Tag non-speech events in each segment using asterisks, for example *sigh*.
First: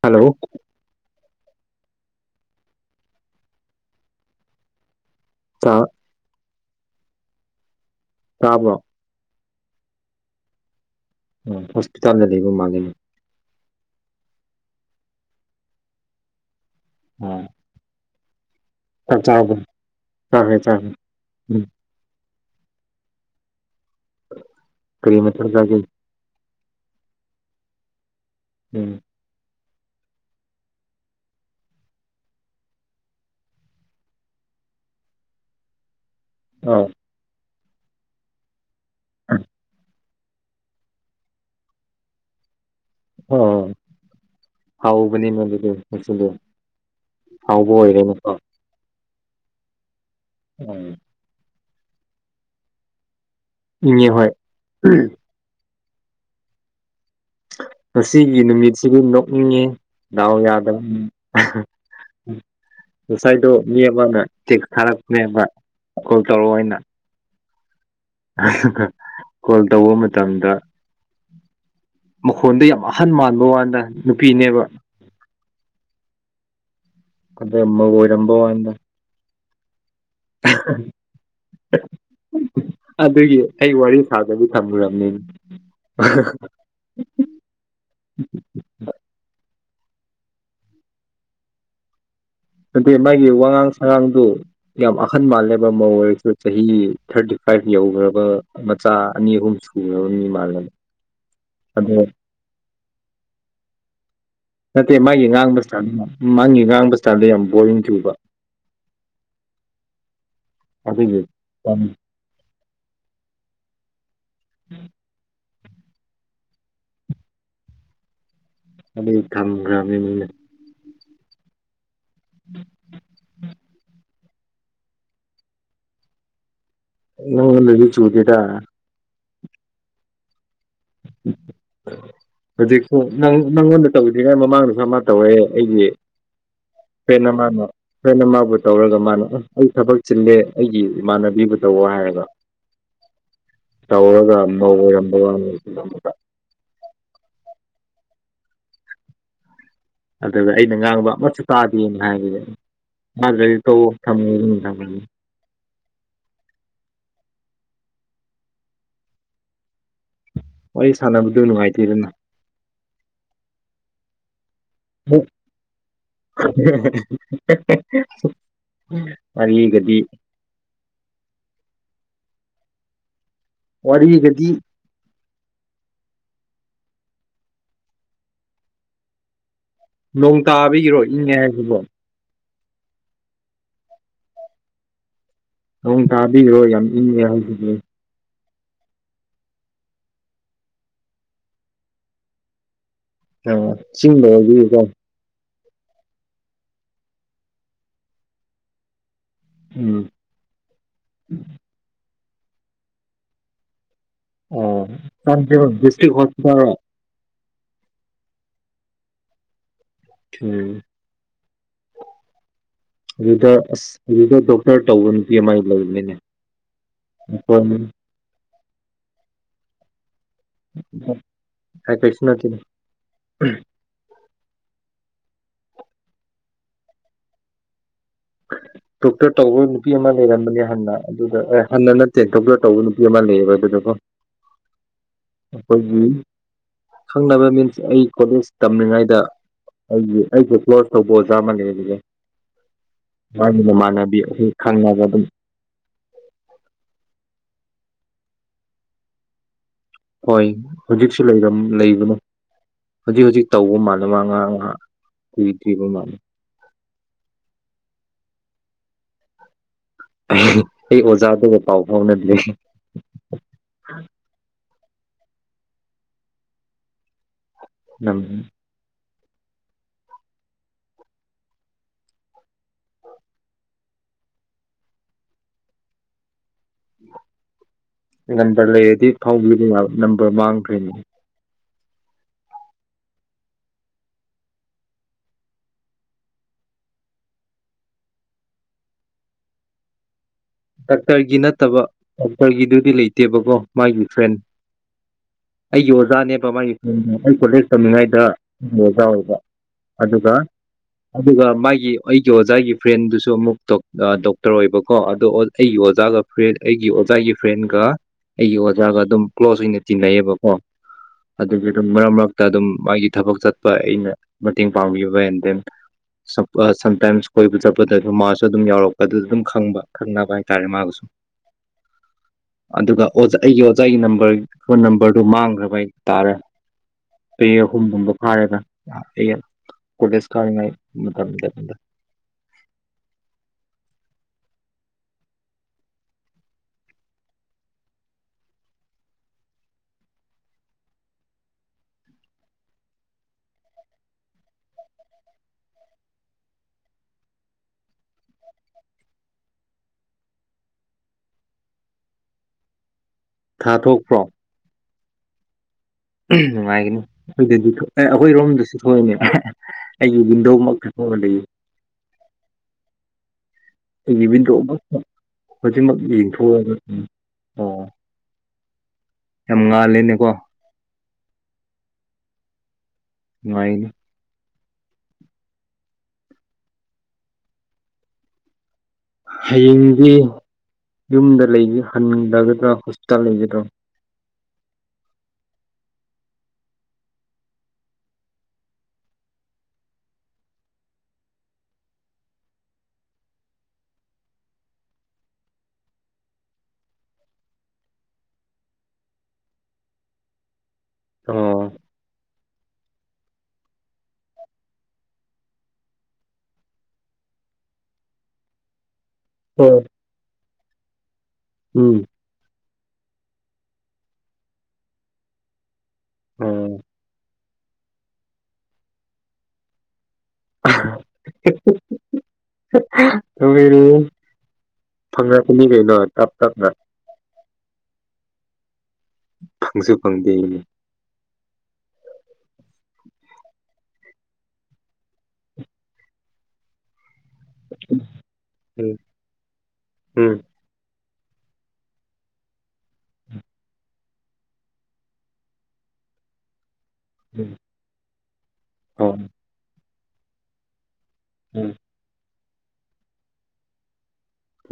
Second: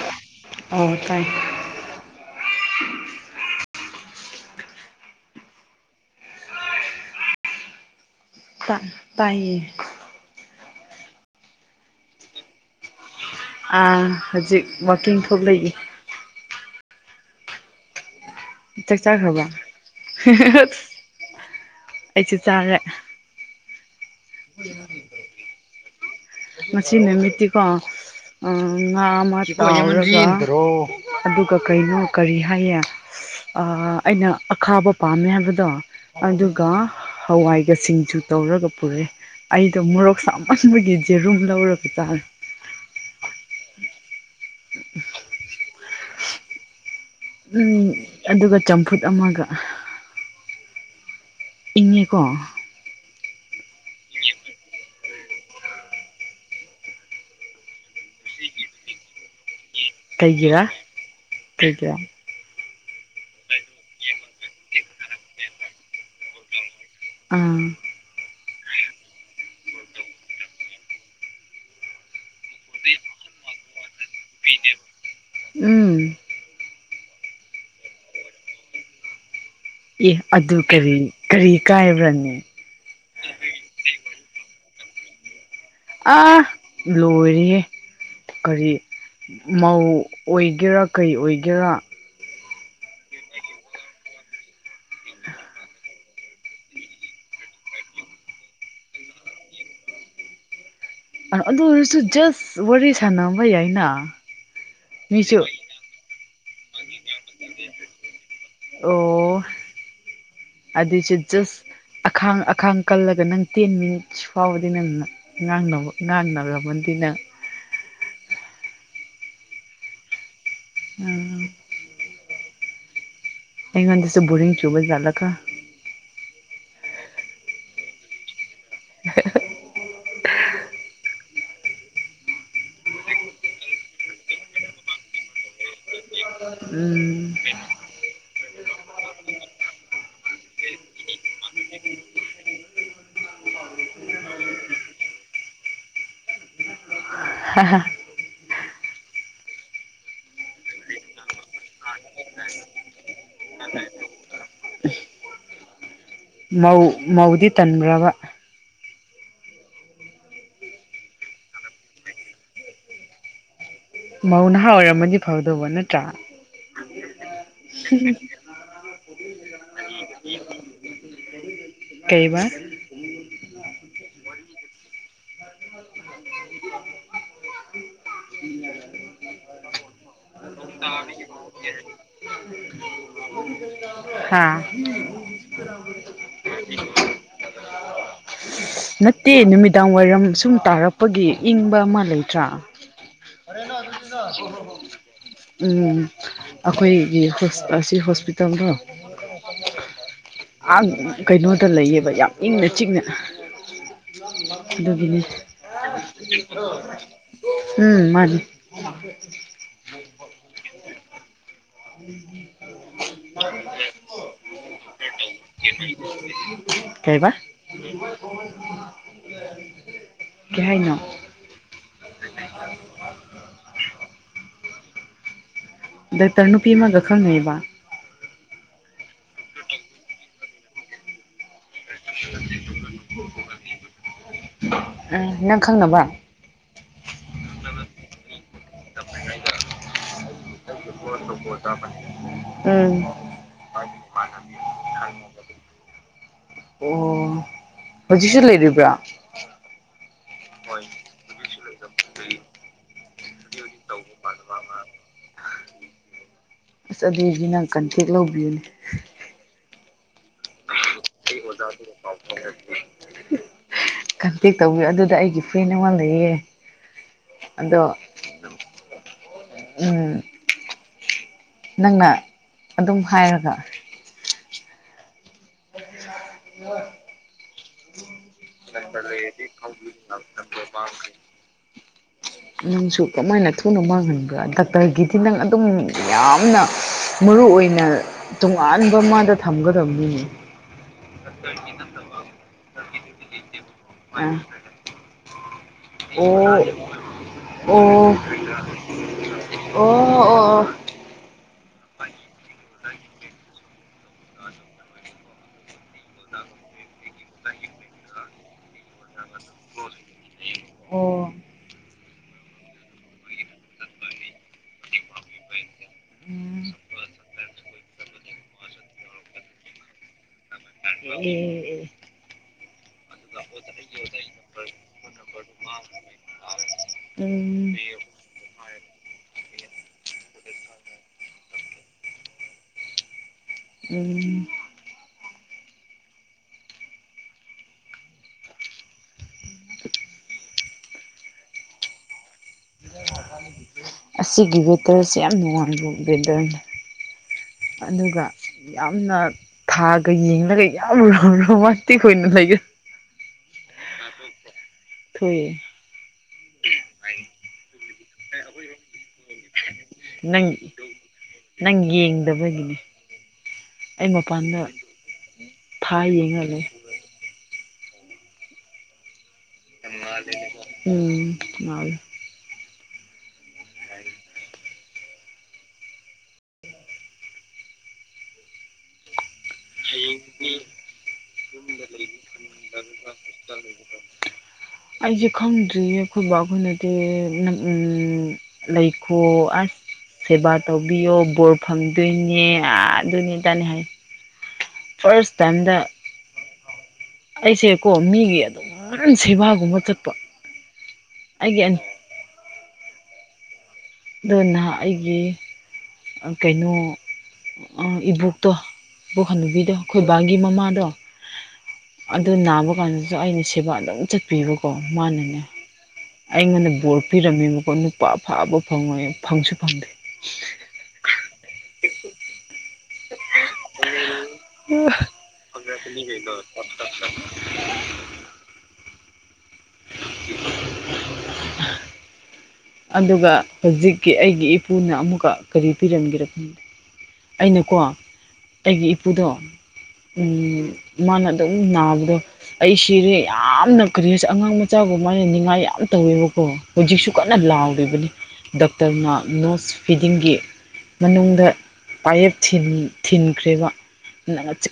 hello ꯑ ꯊꯥꯏ ꯑ ꯇꯥꯕ꯭ꯔꯣ ꯇꯌꯦ ꯍꯣꯁꯄꯤꯇꯥꯜ ꯂꯩꯕ ꯃꯥꯒꯦꯅꯦ ꯍꯧꯖꯤꯛ ꯋꯥꯀꯤꯡ ꯊꯣꯛ ꯂꯩꯦ ꯍ ꯆꯥꯛ ꯆꯥꯈ꯭ꯔꯕ ꯆꯥꯈ꯭ꯔꯦ ꯆꯥꯈ꯭ꯔꯦ ꯎꯝ ꯑꯩꯁꯨ ꯆꯥꯔꯦ ꯀꯔꯤꯃꯦ ꯊꯔ ꯆꯦ ꯉꯁꯤ ꯅꯨꯃꯤꯠꯇꯤꯀꯣ ꯎꯝ ꯉꯥ ꯔ ꯑꯗꯨꯒ ꯀꯩꯅꯣ ꯀꯔꯤ ꯍꯥꯏꯌꯦ ꯑꯩꯅ ꯈꯥꯕ ꯄꯥꯝꯃꯦ ꯍꯥꯏꯕꯗꯣ ꯑꯗꯨꯒ ꯑꯧ ꯍꯋꯥꯏꯒꯁꯤꯡꯁꯨ ꯇꯧꯔꯒ ꯄꯨꯔꯛꯦ ꯑꯩꯗ ꯃꯣꯔꯣꯛ ꯁꯥꯃꯟꯕꯒꯤ ꯔꯨꯝ ꯂꯧꯔꯔꯕ ꯇꯥꯔꯦ ꯑ ꯍꯥꯎꯕꯅꯤꯅ ꯑꯗꯨꯗꯤꯆ ꯑꯗꯨꯒ ꯆꯝꯐꯨꯠ ꯑꯃꯒ ꯎꯝ ꯏꯀꯣ ꯏ ꯍꯣꯏ ꯉꯁꯤꯒꯤ ꯅꯨꯃꯤꯠꯁꯤꯕꯨ ꯅꯣꯛꯅꯤꯡꯉꯤ ꯎ ꯀꯩꯒꯤꯔꯥ ꯌꯥꯗ ꯀꯩꯒꯤꯔꯥ ꯉꯁꯥꯏꯗꯣ ꯃꯤ ꯑꯃꯅ ꯆꯦꯛ ꯊꯥꯔꯛꯄꯅꯦꯅ ꯀꯜ ꯇꯧꯔꯑꯣ ꯑꯣꯏꯅ ꯑꯥ ꯀꯣꯜ ꯇꯧꯕ ꯃꯇꯝꯗ ꯃꯈꯣꯟꯗ ꯌꯥꯝ ꯑꯍꯟ ꯃꯥꯟꯕ ꯋꯥꯗ ꯅꯨꯄꯤꯅꯦꯕ ꯎꯝ ꯑꯗꯕꯨꯔꯝꯕ ꯋꯥꯗ ꯑꯦ ꯑꯗꯨ ꯀꯔꯤ ꯀꯔꯤ ꯀꯥꯏꯕ꯭ꯔꯅꯦ ꯑꯗꯨꯒꯤ ꯑꯩ ꯋꯥꯔꯤ ꯊꯥꯗꯕꯤ ꯊꯝꯃꯨꯔꯝꯅꯤ ꯑ ꯂꯣꯏꯔ ꯀꯔꯤ ꯃꯧ ꯑꯣꯏꯒꯦꯔꯥ ꯀꯩ ꯑꯣꯏꯒꯦꯔꯥ ꯑꯗꯨꯗꯤ ꯃꯥꯒꯤ ꯋꯥꯉꯥꯡ ꯁꯉꯥꯡꯗꯨ ꯌꯥꯝ ꯑꯈꯟ ꯃꯥꯜꯂꯦꯕ ꯃ ꯑꯣꯏꯔꯁꯨ ꯆꯍꯤ ꯊꯥꯔꯇꯤ ꯐꯥꯏꯚ ꯌꯧꯈ꯭ꯔꯕ ꯃꯆꯥ ꯑꯅꯤ ꯑꯍꯨꯝ ꯁꯨꯈ꯭ꯔꯕ ꯃꯤ ꯃꯥꯜꯂꯅꯤ ꯑꯗꯨ ꯑꯣꯏꯔꯁꯨ ꯖꯁ ꯋꯥꯔꯤ ꯁꯥꯟꯅꯕ ꯌꯥꯏꯅ ꯅꯠꯇꯦ ꯃꯥꯒꯤ ꯃꯤꯁꯨ ꯉꯥꯡꯕ ꯆꯗ ꯃꯥꯒꯤ ꯉꯥꯡꯕ ꯆꯥꯟꯗ ꯌꯥꯝ ꯕꯣꯔꯤꯡ ꯇꯨꯕ ꯑꯣ ꯑꯗꯨꯏꯁꯨ ꯑꯗꯨꯒꯤ ꯖꯁ ꯑꯈꯥꯡ ꯑꯈꯥꯡ ꯀꯜꯂꯒ ꯅꯪ ꯇꯦꯟ ꯃꯤꯅꯤꯠꯁ ꯐꯥꯎꯕꯗꯤ ꯅꯪ ꯉꯥꯡꯅꯕ ꯉꯥꯡꯔꯕꯅꯤ ꯅꯪ ꯑꯗ ꯊꯥꯡꯒ ꯎꯝ ꯎꯝ ꯑꯩꯉꯥꯟ ꯇꯁ ꯕꯨꯔꯤꯡ ꯆꯨꯕꯂ ꯀ ꯎ ꯆꯨꯀꯤꯗ *inaudible* ꯍꯧꯖꯤꯛꯁꯨ ꯅꯪꯉꯣꯟꯗ ꯇꯧꯗ꯭ꯔꯤꯉꯩ ꯃꯃꯥꯡꯗꯁꯨ ꯑꯃ ꯇꯧꯔꯦ ꯑꯩꯗꯤ ꯎꯝ ꯐ꯭ꯔꯦ ꯃꯥꯅ ꯐ꯭ꯔꯦꯟꯅ ꯃꯥꯕꯨ ꯇꯧꯔꯒ ꯃꯥꯅ ꯑꯩ ꯊꯕꯛ ꯆꯤꯜꯂꯦ ꯑꯩꯒꯤ ꯏꯃꯥꯟꯅꯕꯤꯕꯨ ꯇꯧꯋ ꯍꯥꯏꯔꯒ ꯇꯧꯔꯒꯧꯔꯝꯕ ꯋꯥ *inaudible* ꯑꯗꯨꯗ ꯑꯩꯅ ꯉꯥꯡꯕ ꯑꯃꯁꯨ ꯇꯥꯗꯦꯅ ꯍꯥꯏꯈꯤꯅꯤ ꯃꯥꯖꯔꯤ ꯇ ꯊ ꯊ ꯃꯧꯗꯤ ꯇꯟꯕ꯭ꯔꯕ ꯍꯣꯏ ꯁꯥꯟꯅꯕꯗꯨꯣ ꯅꯨꯡꯉꯥꯏꯇꯦꯗꯅ ꯃꯧ ꯅꯍꯥ ꯑꯣꯏꯔꯝꯃꯗꯤ ꯐꯥꯎꯗꯧꯕ ꯅꯠꯇ꯭ꯔꯥ ꯎꯝ ꯑꯅꯤꯒꯗꯤ ꯀꯩꯕ ꯋꯥꯔꯤꯒꯗꯤ ꯅꯣꯡ ꯇꯥꯕꯤꯒꯤꯔꯣ ꯏꯪꯉꯦ ꯍꯥꯏꯁꯤꯕꯣ ꯍꯥꯥ ꯅꯪ ꯇꯥꯕꯤꯔꯣ ꯌꯥꯝ ꯏꯪꯉꯦ ꯍꯥꯏꯁꯤꯒꯦ ꯅꯠꯇꯦ ꯅꯨꯃꯤꯗꯥꯡ ꯋꯥꯏꯔꯝ ꯁꯨꯝ ꯇꯥꯔꯛꯄꯒꯤ ꯏꯪꯕ ꯑꯃ ꯂꯩꯇ꯭ꯔꯥ ꯑ ꯆꯤꯡꯗꯗꯤꯀꯣ ꯎꯝ ꯑꯩꯈꯣꯏꯒꯤ ꯑꯁꯤ ꯍꯣꯁꯄꯤꯇꯥꯜꯗꯣ ꯎꯝ ꯀꯩꯅꯣꯗ ꯂꯩꯌꯦꯕ ꯌꯥꯝ ꯏꯪꯅ ꯆꯤꯛꯅ ꯑꯥ ꯑꯗꯨꯒꯤꯅꯦ ꯆꯥꯟꯗꯦꯜ ꯗꯤꯁꯇ꯭ꯔꯤꯛ ꯍꯣꯁꯄꯤꯇꯥꯜꯔꯣ ꯎꯝ ꯃꯥꯅꯤ ꯑꯣ ꯎꯝ ꯑꯗꯨꯗ ꯑꯁ ꯑꯗꯨꯗ ꯗꯣꯛꯇꯔ ꯇꯧꯕ ꯅꯨꯄꯤ ꯑꯃꯥꯏ ꯂꯩꯕꯅꯤꯅꯦ ꯀꯩꯕ ꯑꯩꯈꯣꯏ ꯌꯥꯥꯏꯅ ꯀꯥꯏ ꯀꯩꯁ ꯅꯇꯅ ꯇꯔꯅꯨꯄꯤ ꯑꯃ ꯈꯪꯕ *inaudible* ꯗꯣꯛꯇꯔ ꯇꯧꯕ ꯅꯨꯄꯤ ꯑꯃ ꯂꯩꯔꯝꯕꯅꯦ ꯍꯟꯅ ꯑꯗꯨꯗ ꯑꯦ ꯍꯟꯅ ꯅꯠꯇꯦ ꯗꯣꯛꯇꯔ ꯇꯧꯕ ꯅꯨꯄꯤ ꯑꯃ ꯂꯩꯌꯦꯕ ꯑꯗꯨꯗ ꯎꯝ ꯅꯪ ꯑꯩꯈꯣꯏꯒꯤ ꯈꯪꯅꯕ ꯈꯪꯅꯕ ꯃꯤꯟꯁ ꯑꯩ ꯀꯣꯂꯦꯖ ꯇꯝꯂꯤꯉꯩꯗ ꯑꯩꯒꯤ ꯑꯩꯁꯦ ꯀ꯭ꯂꯣꯔ ꯇꯧꯕ ꯑꯣꯖꯥ ꯑꯃꯅꯦ ꯍꯧꯦ ꯎꯝ ꯃꯥꯒꯤ ꯃꯃꯥꯟꯅꯕꯤ ꯑꯩꯣꯏ ꯈꯪꯉꯒ ꯑꯗꯨꯝ ꯑꯣ ꯍꯧꯖꯤꯛꯁꯨ ꯂꯩꯔꯤꯕ꯭ꯔꯥ ꯍꯣꯏ ꯍꯧꯖꯤꯛꯁꯨ ꯂꯩꯕꯅꯣ ꯍꯧꯖꯤꯛ ꯍꯧꯖꯤꯛ ꯇꯧꯕ ꯃꯥꯜ ꯃꯥ ꯉꯥꯏꯍꯥꯛ ꯉꯥꯏꯍꯥꯛ ꯀꯨꯏ ꯊꯨꯕ ꯃꯥꯜꯂ ꯑꯁ ꯑꯗꯨꯖꯤ ꯅꯪ ꯀꯟꯊꯦꯛ ꯂꯧꯕꯤꯌꯨꯅꯦ ꯑꯩ ꯑꯣꯖꯥꯗꯨꯒ ꯄꯥꯎ ꯐꯥꯎꯅꯗ꯭ꯔꯤ ꯀꯟꯇꯦꯛ ꯇꯧꯕꯤꯌꯨ ꯑꯗꯨꯗ ꯑꯩꯒꯤ ꯐ꯭ꯔꯦꯟ ꯑꯃ ꯂꯩꯌꯦꯦ ꯎꯝ ꯎꯝ ꯅꯪꯅ ꯑꯗꯨꯝ ꯍꯥꯏꯔꯒ ꯅꯝꯕꯔ ꯂꯩꯔꯗꯤ ꯐꯥꯎꯕꯤꯔꯤ ꯅꯝꯕꯔ ꯃꯥꯡꯈ꯭ꯔꯦꯅꯦ ꯅꯪꯁꯨ ꯀꯃꯥꯏꯅ ꯊꯨꯅ ꯃꯥꯡꯍꯟꯕꯥ ꯗꯥꯛꯇꯔꯒꯤꯗꯤ ꯅꯪ ꯑꯗꯨꯝ ꯌꯥꯝꯅ ꯃꯔꯨ ꯃꯔꯨ ꯑꯣꯏꯅ ꯇꯣꯉꯥꯟꯕ ꯃꯥꯗ ꯊꯝꯒꯗꯕꯅꯤꯅꯦ ꯗꯥꯛꯇꯔꯒꯤ ꯅꯠꯇꯕ ꯗꯥꯛꯇꯔꯒꯤꯗꯨꯗꯤ ꯂꯩꯇꯦꯕꯀꯣ ꯃꯥꯒꯤ ꯐ꯭ꯔꯦꯟ ꯑ ꯑꯩꯒꯤ ꯑꯣꯖꯥꯅꯦꯕ ꯑꯣ ꯃꯥꯒꯤ ꯑꯩ ꯀꯣꯂꯦꯖ ꯑꯣ ꯇꯝꯃꯤꯉꯩꯗ ꯑꯩꯒꯤ ꯑꯣꯖꯥ ꯑꯣꯏꯕ ꯑꯗꯨꯒ ꯍ ꯑꯗꯨꯒ ꯃꯥꯒꯤ ꯑꯩꯒꯤ ꯑꯣꯖꯥꯒꯤ ꯐ꯭ꯔꯦꯟꯗꯨꯁꯨ ꯑꯃꯨꯛ ꯗꯣꯛꯇꯔ ꯑꯣꯏꯕꯀꯣ ꯑꯗꯣ ꯑꯩꯒꯤ ꯑꯣꯖꯥꯒ ꯐ꯭ꯔꯦꯟ ꯑꯩꯒꯤ ꯑꯣꯖꯥꯒꯤ ꯐ꯭ꯔꯦꯟꯒ ꯑꯩꯒꯤ ꯑꯣꯖꯥꯒ ꯑꯗꯨꯝ ꯀ꯭ꯂꯣꯖ ꯑꯣꯏꯅ ꯇꯤꯟꯅꯩꯕꯀꯣ ꯑꯣ ꯑꯗꯨꯒꯤ ꯑꯗꯨꯝ ꯃꯔꯛ ꯃꯔꯛꯇ ꯑꯗꯨꯝ ꯃꯥꯒꯤ ꯊꯕꯛ ꯆꯠꯄ ꯑꯩꯅ ꯃꯇꯦꯡ ꯄꯥꯡꯕꯤꯕ ꯑꯦꯟ ꯗꯦꯟ ꯎꯝ ꯁꯝꯇꯥꯏꯝꯁ ꯀꯣꯏꯕ ꯆꯠꯄꯗ ꯑꯗꯨ ꯃꯥꯁꯨ ꯑꯗꯨꯝ ꯌꯥꯎꯔꯛꯄ ꯑꯗꯨꯗ ꯑꯗꯨꯝ ꯈꯪꯕ ꯈꯪꯅꯕ ꯍꯥꯏꯔꯦ ꯎꯝ ꯎꯝ ꯑꯗꯨꯒ ꯑꯩꯒꯤ ꯑꯣꯖꯥꯒꯤ ꯅꯝꯕꯔ ꯐꯣꯟ ꯅꯝꯕꯔꯗꯨ ꯃꯥꯡꯈ꯭ꯔꯕ ꯍꯥꯏ ꯇꯥꯔꯦ ꯄꯦ ꯎꯝ ꯑꯍꯨꯝꯒꯨꯝꯕ ꯐꯥꯔꯒ ꯈꯨꯗꯦꯁ ꯀꯥ ꯎꯝ ꯑꯁꯤꯒꯤ ꯋꯦꯗꯔꯁꯤ ꯌꯥꯝ ꯅꯨꯡꯉꯡꯕ ꯋꯦꯗꯔꯅꯤ ꯑꯗꯨꯒ ꯌꯥꯝꯅ ꯊꯥꯒ ꯌꯦꯡꯂꯒ ꯌꯥꯝ ꯔ ꯔꯣꯃꯇꯤ ꯑꯣꯏꯅ ꯂꯩꯒ ꯊꯥꯊꯣꯛꯄ꯭ꯔꯣ ꯊꯑ ꯅꯨꯡꯉꯥꯏꯒꯅꯤ ꯑꯩꯈꯣꯏꯗꯤ ꯑꯩꯈꯣꯏꯔꯣꯝꯗꯁꯨ ꯊꯣꯛꯑꯏꯅꯦ ꯑꯩ ꯅꯪ ꯌꯨꯕꯤꯟꯗ ꯈꯩ ꯂꯩ ꯅꯪ ꯌꯦꯡꯗꯕꯒꯤꯅꯦ ꯑꯩ ꯑꯩꯒꯤ ꯚꯤꯟꯗꯣ ꯃꯄꯥꯟꯗ ꯑꯃ ꯍꯧꯖꯤꯛꯃꯛ ꯊꯥ ꯌꯦꯡꯉ ꯂꯩ ꯌꯦꯡꯊꯣꯛꯑꯒ ꯑꯣ ꯌꯥꯝ ꯉꯥꯜꯂꯦꯅꯦꯀꯣ ꯎꯝ ꯃꯥ ꯉꯅ ꯍꯌꯦꯡꯗꯤ ꯌꯨꯝꯗ ꯂꯩ ꯍꯟꯂꯒꯗ꯭ꯔꯥ ꯍꯣꯁꯄꯤꯇꯥꯜ ꯂꯩꯒꯗ꯭ꯔꯥ ꯑꯩꯁꯦ ꯈꯪꯗ꯭ꯔꯤꯌꯦ ꯑꯩꯈꯣꯏꯕ ꯑꯩꯈꯣꯏꯅꯗꯤ ꯂꯩꯈꯣ ꯑꯁ ꯁꯦꯕꯥ ꯇꯧꯕꯤꯌꯣ ꯕꯣꯔ ꯐꯗꯣꯏꯅꯦ ꯑꯥ ꯑꯗꯨꯏꯅꯦ ꯇꯅꯤ ꯍꯥꯏ ꯐꯥꯔꯁ ꯇꯥꯏꯝꯗ ꯑꯩꯁꯦꯀꯣ ꯃꯤꯒꯤ ꯑꯗꯨꯃꯥꯟ ꯁꯦꯕꯥꯒꯨꯝꯕ ꯆꯠꯄ ꯑꯣ ꯑꯩꯦ ꯑꯗꯨ ꯅꯍꯥꯛ ꯑꯩꯒꯤ ꯀꯩꯅꯣ ꯏꯕꯣꯛꯇꯣ ꯏꯕꯣꯛ ꯍꯟꯅꯕꯤꯗꯣ ꯑꯣ ꯑꯩꯈꯣꯏꯕꯥ ꯃꯃ ꯅꯥ ꯎꯝ ꯑꯗꯨ ꯀꯥꯟꯁꯨ ꯑꯩꯅ ꯁꯦꯕꯥ ꯑꯗꯨꯝ ꯆꯠꯄꯤꯕꯀꯣ ꯃꯥꯅꯅꯦ ꯑꯩꯉꯣꯟꯗ ꯑꯣ ꯕꯣꯔ ꯄꯤꯔꯝꯃꯦꯕꯀꯣ ꯅꯨꯄꯥ ꯐꯥꯕ ꯐꯪꯉꯣꯏ ꯐꯪꯁꯨ ꯐꯪꯗꯦ *inaudible* ꯇꯧꯔꯤꯔꯤ ꯐꯪꯉꯛꯄꯅꯤ ꯀꯩꯅꯣ ꯇꯞ ꯇꯞꯅ *inaudible* ꯐꯪꯁꯨ ꯐꯪꯗꯤ ꯑꯗꯨꯒ ꯍꯧꯖꯤꯛꯀꯤ ꯑꯩꯒꯤ ꯏꯄꯨꯅ ꯑꯃꯨꯛꯀ ꯀꯔꯤ ꯄꯤꯔꯝꯒꯦꯔꯛꯄꯗꯣ ꯑꯩꯅꯀꯣ ꯑꯩꯒꯤ ꯎꯝ ꯏꯄꯨꯗꯣ ꯎꯝ ꯃꯥꯅ ꯑꯗꯨꯝ ꯅꯥꯕꯗꯣ ꯑꯩ ꯁꯤꯔꯦ ꯌꯥꯝꯅ ꯀꯔꯤꯁꯦ ꯑꯉꯥꯡ ꯃꯆꯥꯒ ꯃꯥꯅ ꯅꯤꯡꯉꯥꯏ ꯌꯥꯝ ꯇ ꯇꯧ ꯉꯤꯕꯀꯣ ꯍꯧꯖꯤꯛꯁꯨ ꯀꯟꯅ ꯎꯝ ꯂꯥꯎꯔꯤꯕꯅꯤ ꯑꯣ ꯗꯣꯛꯇꯔꯅ ꯎꯝ ꯅꯣꯁ ꯐꯤꯗꯤꯡꯒꯤ ꯃꯅꯨꯡꯗ ꯊꯤꯟꯈ꯭ꯔꯦꯕꯪ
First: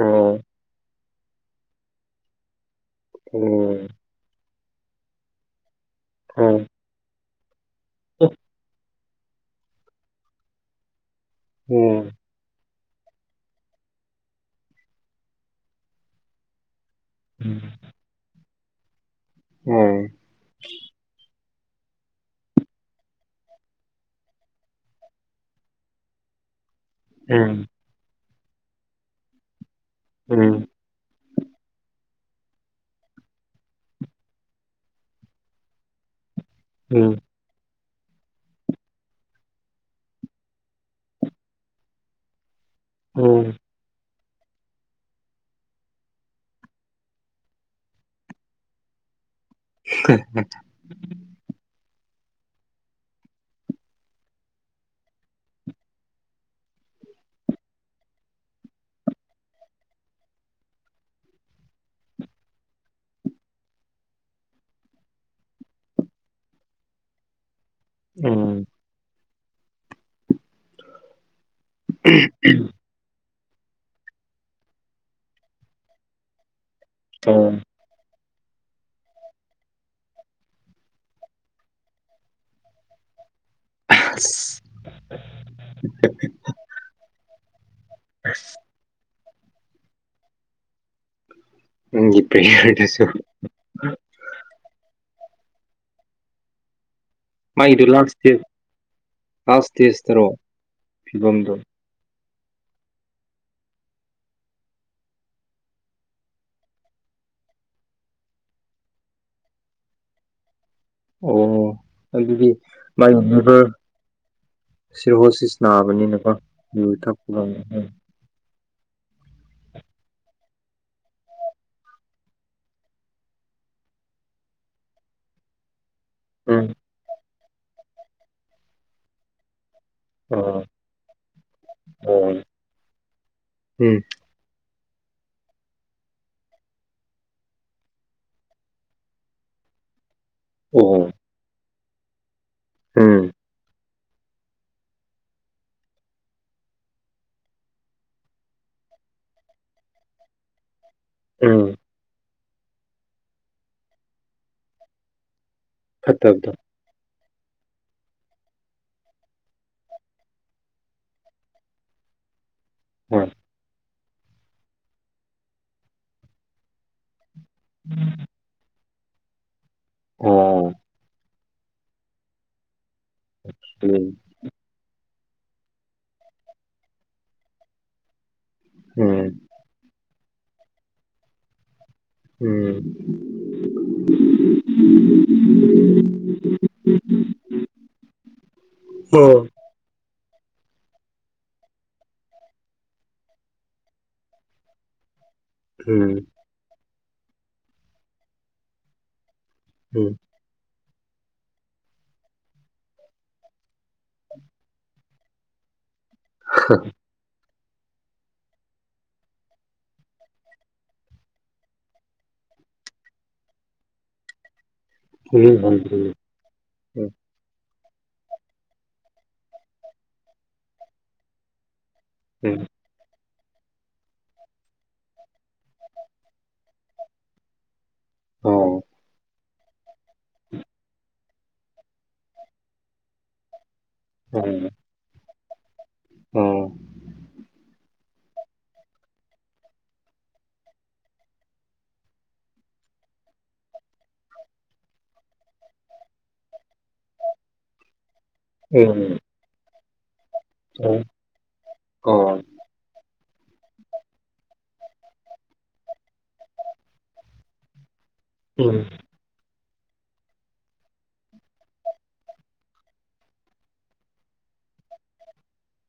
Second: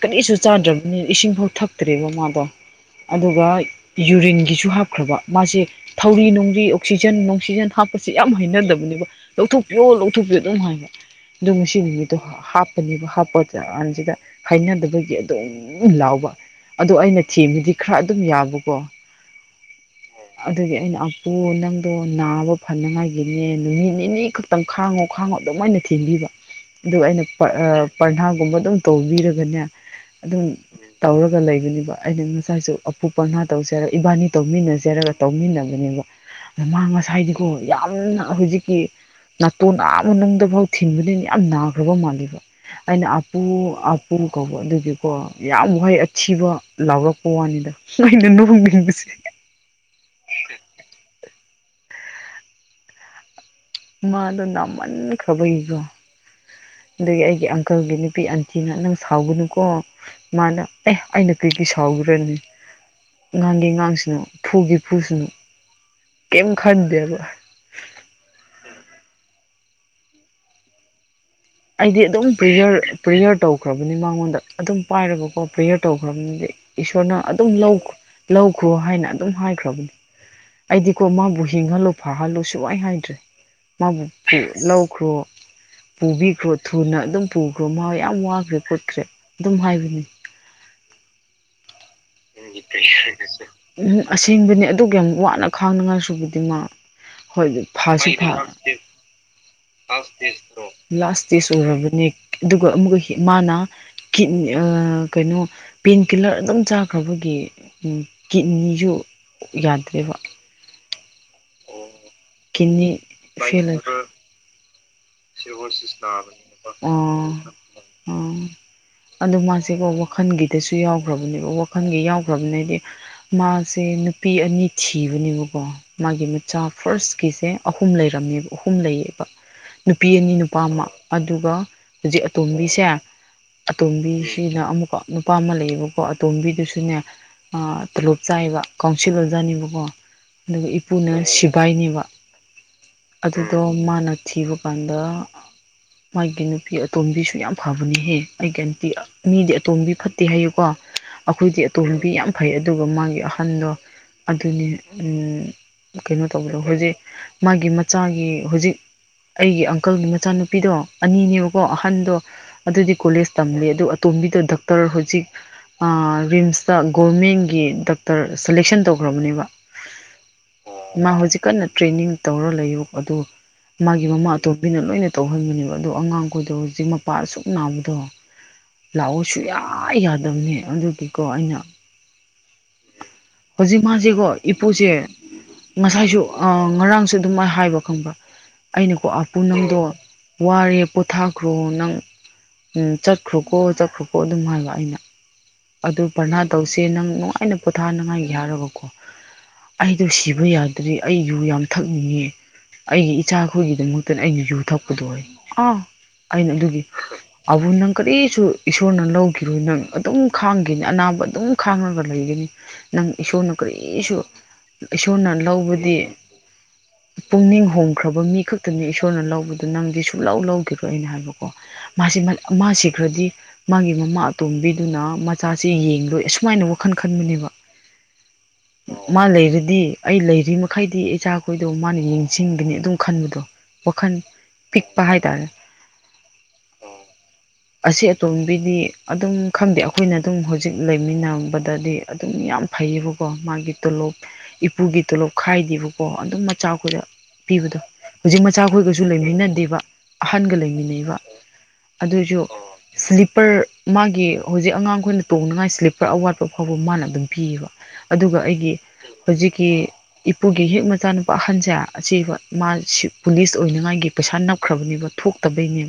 ꯑꯣ ꯆꯥꯗ꯭ꯔꯕꯅꯤꯅ ꯏꯁꯤꯡꯐꯥꯎ ꯊꯛꯇ꯭ꯔꯦꯕ ꯃꯥꯗꯣ ꯑꯗꯨꯒ ꯎꯝ ꯌꯨꯔꯤꯟꯒꯤꯁꯨ ꯍꯥꯞꯈ꯭ꯔꯕ ꯃꯥꯁꯦ ꯊꯧꯔꯤ ꯑꯣ ꯅꯨꯡꯔꯤ ꯑꯣꯛꯁꯤꯖꯦꯟ ꯅꯨꯡꯁꯤꯖꯟ ꯍꯥꯞꯄꯁ ꯌꯥꯝ ꯍꯩꯅꯗꯕꯅꯦꯕ ꯂꯧꯊꯣꯛꯄꯤꯌꯣ ꯂꯧꯊꯣꯛꯄꯤꯌꯣ ꯑꯗꯨꯝ ꯍꯥꯏꯕ ꯑꯣ ꯉꯁꯤ ꯅꯨꯃꯤꯠꯇ ꯎꯝ ꯍꯥꯞꯄꯅꯦꯕ ꯍꯥꯞꯄ ꯀꯥꯟꯁꯤꯗ ꯍꯩꯅꯗꯕꯒꯤ ꯑꯗꯨꯝ ꯂꯥꯎꯕ ꯑꯗꯣ ꯑꯩꯅ ꯎꯝ ꯊꯦꯝꯕꯗꯤ ꯈꯔ ꯑꯗꯨꯝ ꯌꯥꯕꯀꯣ ꯑꯗꯨꯒꯤ ꯑꯩꯅ ꯑꯄꯨꯅ ꯥꯡꯗꯣ ꯅꯥꯕ ꯐꯅꯉꯥꯏꯒꯤꯅꯦ ꯅꯨꯃꯤꯠ ꯅꯤꯅꯤ ꯈꯛꯇꯪ ꯈꯥꯡꯉꯣ ꯈꯥꯡꯉꯣ ꯑꯗꯨꯝꯅ ꯊꯤꯟꯕꯤꯕ ꯑꯗꯨꯒ ꯑꯩꯅ ꯎꯝ ꯎꯝ ꯄꯔꯅꯥꯒꯨꯝꯕ ꯑꯗꯨꯝ ꯇꯧꯕꯤꯔꯒꯅꯦ ꯑꯗꯨꯝ ꯎꯝ ꯇꯧꯔꯒ ꯂꯩꯕꯅꯦꯕ ꯑꯩꯅ ꯉꯁꯥꯏꯁꯨ ꯑꯄꯨ ꯄꯅꯥ ꯇꯧꯖꯦꯔꯒ ꯏꯕꯥꯅꯤ ꯇꯧꯃꯤꯟꯅꯖꯦꯔꯒ ꯇꯧꯃꯤꯟꯅꯕꯅꯦꯕ ꯃꯃꯥꯡ ꯎꯝ ꯃꯁꯥꯏꯗꯨꯀꯣ ꯌꯥꯝꯅ ꯍꯧꯖꯤꯛꯀꯤ ꯅꯥꯇꯣꯟ ꯅꯥ ꯑꯃ ꯅꯪꯗꯐꯥꯎ ꯊꯤꯟꯕꯅꯤꯅ ꯌꯥꯝ ꯅꯥꯈ꯭ꯔꯕ ꯃꯥꯜꯂꯤꯕ ꯑꯩꯅ ꯑꯄꯨ ꯎꯝ ꯄꯨꯨ ꯀꯧꯕ ꯑꯗꯨꯒꯤꯀꯣ ꯌꯥꯝ ꯋꯥꯍꯩ ꯑꯊꯤꯕ ꯂꯥꯎꯔꯛꯄ ꯋꯥꯅꯤꯗ ꯑꯩꯅ ꯂꯨꯍꯣꯡꯅꯤꯡꯕꯁꯦ ꯈꯔꯦ ꯐꯔꯦ ꯃꯥꯗ ꯅꯃꯟ ꯈꯕꯩꯁꯨꯣ ꯑꯗꯨꯗꯒꯤ ꯑꯩꯒꯤ ꯑꯪꯀꯜꯒꯤ ꯅꯨꯄꯤ ꯑꯟꯇꯤꯅ ꯅꯪ ꯁꯥꯎꯒꯅꯨꯀꯣ ꯃꯥꯅ ꯑꯦ ꯑꯩꯅ ꯀ ꯗꯤ ꯁꯥꯎꯈ꯭ꯔꯅꯤ ꯉꯥꯡꯒꯤꯦ ꯉꯥꯡꯁꯤꯅꯨ ꯐꯨꯒꯤ ꯐꯨꯁꯤꯅꯨ ꯀꯦꯝ ꯈꯔꯗꯦꯕ ꯎꯝ ꯑꯩꯗꯤ ꯑꯗꯨꯝ ꯄ꯭ꯦ ꯄ꯭ꯦꯌꯔ ꯇꯧ ꯇꯈ꯭ꯔꯕꯅꯤ ꯃꯉꯣꯟꯗ ꯑꯗꯨꯝ ꯄꯥꯏꯔꯕꯀꯣ ꯄ꯭ꯔꯦꯌꯔ ꯇꯧꯈ꯭ꯔꯕꯅꯤꯗꯤ ꯏꯁꯣꯔꯅ ꯑꯗꯨꯝ ꯑꯣ ꯂꯧꯈ꯭ꯔ ꯂꯧꯈ꯭ꯔꯣ ꯍꯥꯏꯅ ꯑꯗꯨꯝ ꯍꯥꯏꯈ꯭ꯔꯕꯅꯤ ꯑꯩꯗꯤꯀꯣ ꯃꯥꯕꯨ ꯍꯤꯡꯍꯜꯂꯨ ꯐꯥꯍꯜꯂꯨ ꯁꯨꯃꯥꯏꯅ ꯍꯥꯏꯗ꯭ꯔꯦ ꯃꯥꯕꯨ ꯑꯁ ꯂꯧꯈ꯭ꯔꯣ ꯄꯨꯕꯤꯈ꯭ꯔꯣ ꯊꯨꯅ ꯑꯗꯨꯝ ꯄꯨ ꯃꯍ ꯌꯥꯝ ꯋꯥꯈ꯭ꯔꯦ ꯈꯠꯈ꯭ꯔꯦ ꯑꯗꯨꯝ ꯍꯥꯏꯕꯅꯤ ꯅꯪꯒꯤ ꯄ꯭ꯔꯦꯌꯔꯗꯨꯁꯨ ꯎꯝ ꯑꯁꯦꯡꯕꯅꯤ ꯑꯗꯨ ꯌꯥꯝ ꯋꯥꯅ ꯈꯥꯡꯅꯉꯥꯏꯁꯨꯨꯕꯗꯤ ꯃꯥ ꯍꯣꯏ ꯃꯥꯒꯤꯗꯨ ꯐꯁꯨ ꯂꯥꯁ ꯐꯥ ꯁꯇꯦꯖ ꯂꯥꯁ ꯁꯇꯦꯖꯇꯔꯣ ꯂꯥꯁ ꯗꯦꯁ ꯐꯤꯕꯝꯗꯣ ꯎꯅꯕ ꯑꯗꯨꯒ ꯑꯃꯨ ꯃꯥꯅꯤ ꯀꯩꯅꯣ ꯄꯦꯟ ꯀꯤꯂꯔ ꯑꯗꯨꯝ ꯆꯥꯛ ꯑꯩꯈꯣꯏꯒꯤ ꯀꯤꯠꯅꯤꯁꯨ ꯌꯥꯗ꯭ꯔꯦꯕ ꯑꯣ ꯑꯗꯨꯗꯤ ꯀꯅꯤ ꯃꯥꯒꯤ ꯐ ꯂꯤꯚꯔ ꯁꯤꯔꯍꯣꯁꯤꯁ ꯁꯤꯁꯤ ꯅꯥꯕꯅꯤꯅꯀꯣ ꯌꯨ ꯊꯛꯄꯒ ꯎꯝ ꯑꯗꯣ ꯃꯥꯁꯤꯀꯣ ꯋꯥꯈꯜꯒꯤꯗꯁꯨ ꯌꯥꯎꯈ꯭ꯔꯕꯅꯦꯕ ꯋꯥꯈꯜꯒꯤ ꯌꯥꯎꯈ꯭ꯔꯕꯅꯦ ꯍꯥꯏꯗꯤ ꯃꯥꯁꯦ ꯑ ꯅꯨꯄꯤ ꯑꯅꯤ ꯊꯤꯕꯅꯦꯕꯀꯣ ꯃꯥꯒꯤ ꯃꯆꯥ ꯎꯝ ꯐꯥꯔꯁꯀꯤꯁꯦ ꯑꯍꯨꯝ ꯂꯩꯔꯝꯃꯦꯕ ꯑꯍꯨꯝ ꯂꯩꯌꯦꯕ ꯅꯨꯄꯤ ꯑꯅꯤ ꯅꯨꯄꯥ ꯑꯣ ꯑꯃ ꯑꯗꯨꯒ ꯍꯧꯖꯤꯛ ꯑꯣ ꯑꯇꯣꯝꯕꯤꯁꯦ ꯎꯝ ꯑꯇꯣꯝꯕꯤ ꯁꯤꯅ ꯑꯃꯨꯛ ꯀ ꯅꯨꯄꯥ ꯑꯃ ꯂꯩꯌꯦꯕꯀꯣ ꯑꯇꯣꯝꯕꯤꯗꯨꯁꯨꯅꯦ ꯇꯣꯂꯣꯞ ꯆꯥꯏꯕ ꯀꯥꯎꯟꯁꯤꯜ ꯑꯣꯖꯥꯠꯅꯤꯕꯀꯣ ꯑꯗꯨꯒ ꯏꯄꯨꯅ ꯑꯣ ꯁꯤꯕꯥꯏꯅꯦꯕ ꯎꯝ ꯑꯗꯨꯗꯣ ꯃꯥꯅ ꯊꯤꯕ ꯀꯥꯟꯗ ꯃꯥꯒꯤ ꯅꯨꯄꯤ ꯑꯇꯣꯝꯕꯤꯁꯨ ꯌꯥꯝ ꯐꯕꯅꯦꯍꯦ ꯑꯩꯒꯤ ꯑꯟꯇꯤ ꯃꯤꯗꯤ ꯑꯇꯣꯝꯕꯤ ꯐꯠꯇꯦ ꯍꯥꯏꯌꯨꯀꯣ ꯑꯩꯈꯣꯏꯗꯤ ꯎꯝ ꯑꯇꯣꯝꯕꯤ ꯌꯥꯝ ꯐꯩ ꯑꯗꯨꯒ ꯃꯥꯒꯤ ꯑꯍꯟꯗꯣ ꯑꯗꯨꯅꯤ ꯀꯩꯅꯣ ꯐꯠꯇꯕꯗꯣ ꯇꯧꯕꯗꯣ ꯍꯧꯖꯤꯛ ꯃꯥꯒꯤ ꯃꯆꯥꯒꯤ ꯍꯧꯖꯤꯛ ꯑꯩꯒꯤ ꯑꯪꯀꯜꯒꯤ ꯃꯆꯥꯅꯨꯄꯤꯗꯣ ꯑꯅꯤꯅꯦꯕꯀꯣ ꯑꯍꯟꯗꯣ ꯑꯗꯨꯗꯤ ꯍꯣꯏ ꯀꯣꯂꯦꯖ ꯇꯝꯂꯦ ꯑꯗꯨ ꯇꯣꯝꯕꯤꯗ ꯗꯣꯛꯇꯔ ꯍꯧꯖꯤꯛ ꯔꯤꯝꯁꯇ ꯒꯣꯣꯔꯃꯦꯟꯒꯤ ꯗꯣꯛꯇꯔ ꯁꯦꯂꯦꯛꯁꯟ ꯇꯧ ꯭ꯔꯣꯅꯤꯕ ꯑ ꯀꯟꯅ ꯇ꯭ꯔꯦꯅꯤꯡ ꯇꯧꯔ ꯂꯩꯌꯣ ꯑꯗꯣ ꯃꯥꯒꯤ ꯎꯝ ꯃꯃꯥ ꯑꯇꯣꯕꯤꯅ ꯂꯣꯏꯅ ꯇꯧꯍꯟꯕꯅꯦꯕ ꯑꯗꯣ ꯑꯉꯥꯡꯈꯣꯏꯗꯣ ꯍꯧꯖꯤꯛ ꯃꯄꯥ ꯑꯁꯨꯛ ꯅꯥꯕꯗꯣ ꯂꯥꯛꯑꯣ ꯎꯝ ꯁꯨꯡꯌꯥ ꯌꯥꯗꯕꯅꯦ ꯑꯗꯨꯒꯤꯀꯣ ꯑꯩꯅ ꯎꯝ ꯍꯧꯖꯤꯛ ꯃꯥꯁꯤꯀꯣ ꯏꯄꯨꯁꯦ ꯉꯁꯥꯏꯁꯨ ꯉꯔꯥꯡꯁꯨ ꯑꯗꯨꯝꯥꯏ ꯍꯥꯏꯕ ꯈꯪꯕ ꯑꯩꯅꯀꯣ ꯑꯣ ꯄꯅꯗꯣ ꯋꯥꯔꯦ ꯄꯣꯊꯥꯈ꯭ꯔꯣ ꯅꯪ ꯎꯝ ꯆꯠꯈ꯭ꯔꯣꯀꯣ ꯆꯠꯈ꯭ꯔꯣꯀꯣ ꯑꯗꯨꯝ ꯍꯥꯏꯕ ꯑꯩꯅ ꯑꯗꯨ ꯎꯝ ꯄꯕꯔꯅꯥ ꯇꯧꯁꯦ ꯅꯪ ꯅꯨꯡꯉꯥꯏꯅ ꯄꯣꯊꯥꯅꯉꯥꯏꯒꯤ ꯍꯥꯏꯔꯕꯀꯣ ꯎꯝ ꯑꯩꯗꯣ ꯎꯝ ꯁꯤꯕ ꯌꯥꯗ꯭ꯔꯤ ꯑꯩ ꯌꯨ ꯌꯥꯝ ꯊꯛꯅꯤꯡꯉꯤ ꯑꯩꯒꯤ ꯏꯆꯥꯈꯣꯏꯒꯤꯗꯃꯛꯇꯅ ꯑꯩꯅ ꯌꯖꯨ ꯊꯛꯄꯗꯣ ꯑꯣꯏ ꯑꯥ ꯑꯩꯅ ꯑꯗꯨꯒꯤ ꯑꯕꯨ ꯅꯪ ꯀꯔꯤꯁꯨ ꯏꯁꯣꯔꯅ ꯂꯧꯈꯤꯔꯣ ꯅꯪ ꯑꯗꯨꯝ ꯈꯥꯡꯒꯦꯅꯤ ꯑꯅꯥꯕ ꯑꯗꯨꯝ ꯈꯥꯡꯉꯒ ꯂꯩꯒꯅꯤ ꯅꯪ ꯏꯁꯣꯔꯅ ꯀꯔꯤꯁꯨ ꯏꯁꯣꯔꯅ ꯎꯝ ꯂꯧꯕꯗꯤ ꯄꯨꯛꯅꯤꯡ ꯍ ꯎꯈ꯭ꯔꯕ ꯃꯤ ꯈꯛꯇꯅꯤ ꯏꯁꯣꯔꯅ ꯂꯧꯕꯗꯣ ꯅꯪꯗꯤ ꯁꯨꯡꯂꯧ ꯂꯧꯈꯤꯔꯣ ꯑꯅ ꯍꯥꯏꯕꯀꯣ ꯃꯥꯁꯤ ꯃꯥ ꯁꯤꯈ꯭ꯔꯗꯤ ꯃꯥꯒꯤ ꯃꯃꯥ ꯑꯇꯣꯝꯕꯤꯗꯨꯅ ꯃꯆꯥꯁꯤ ꯌꯦꯡꯂꯣꯏ ꯑꯁꯨꯃꯥꯏꯅ ꯋꯥꯈꯜ ꯈꯟꯕꯅꯦꯕ ꯑꯣ ꯃꯥ ꯂꯩꯔꯗꯤ ꯑꯩ ꯂꯩꯔꯤ ꯃꯈꯩꯗꯤ ꯏꯆꯥꯈꯣꯏꯗꯣ ꯃꯥꯅ ꯌꯦꯡꯁꯤꯡꯟꯕꯅꯦꯅ ꯑꯗꯨꯝ ꯈꯟꯕꯗꯣ ꯋꯥꯈꯜ ꯑꯣ ꯄꯤꯛꯄ ꯍꯥꯏꯇꯥꯔꯦ ꯑꯣ ꯑꯁꯤ ꯑꯇꯣꯝꯕꯤꯗꯤ ꯑꯗꯨꯝ ꯈꯪꯗꯦ ꯑꯩꯈꯣꯏꯅ ꯑꯗꯨꯝ ꯍꯧꯖꯤꯛ ꯂꯩꯃꯤꯟꯅꯕꯗꯗꯤ ꯑꯗꯨꯝ ꯌꯥꯝ ꯐꯩ ꯂꯩꯩꯌꯦꯕꯀꯣ ꯃꯥꯒꯤ ꯇꯣꯂꯣꯞ ꯏꯄꯨꯒꯤ ꯇꯣꯂꯣꯞ ꯈꯥꯏꯗꯦꯕꯀꯣ ꯑꯗꯨꯝ ꯃꯆꯥꯈꯗ ꯄꯤꯕꯗꯣ ꯍꯧꯖꯤꯛ ꯃꯆꯥꯈꯣꯏꯒꯁꯨ ꯎꯝ ꯂꯩꯃꯤꯟꯅꯗꯦꯕ ꯑꯍꯟꯒ ꯑꯣ ꯂꯩꯃꯤꯟꯅꯩꯕ ꯑꯣ ꯑꯗꯨꯁꯨ ꯁꯂꯤꯞ ꯄꯔ ꯃꯥꯒꯤ ꯍꯧꯖꯤꯛ ꯑꯉꯥꯡꯈꯣꯏꯅ ꯇꯣꯡꯅꯉꯥꯏ ꯁ꯭ꯂꯤꯞꯄꯔ ꯑꯋꯥꯠꯄ ꯐꯥꯎꯕ ꯃꯥꯅ ꯑꯗꯨꯝ ꯄꯤꯌꯦꯕ ꯑꯗꯨꯒ ꯎꯝ ꯑꯩꯒꯤ ꯍꯧꯖꯤꯛꯀꯤ ꯏꯄꯨꯒꯤ ꯍꯦꯛ ꯃꯆꯥꯅꯨꯄꯥ ꯑꯍꯟꯁꯦ ꯑꯁꯤ ꯍ ꯃꯥ ꯁꯤ ꯄꯨꯂꯤꯁ ꯑꯣꯏꯅꯉꯥꯏꯒꯤ ꯄꯩꯁꯥ ꯅꯞꯈ꯭ꯔꯕꯅꯦꯕ ꯊꯣꯛꯇꯕꯩꯅꯦꯕ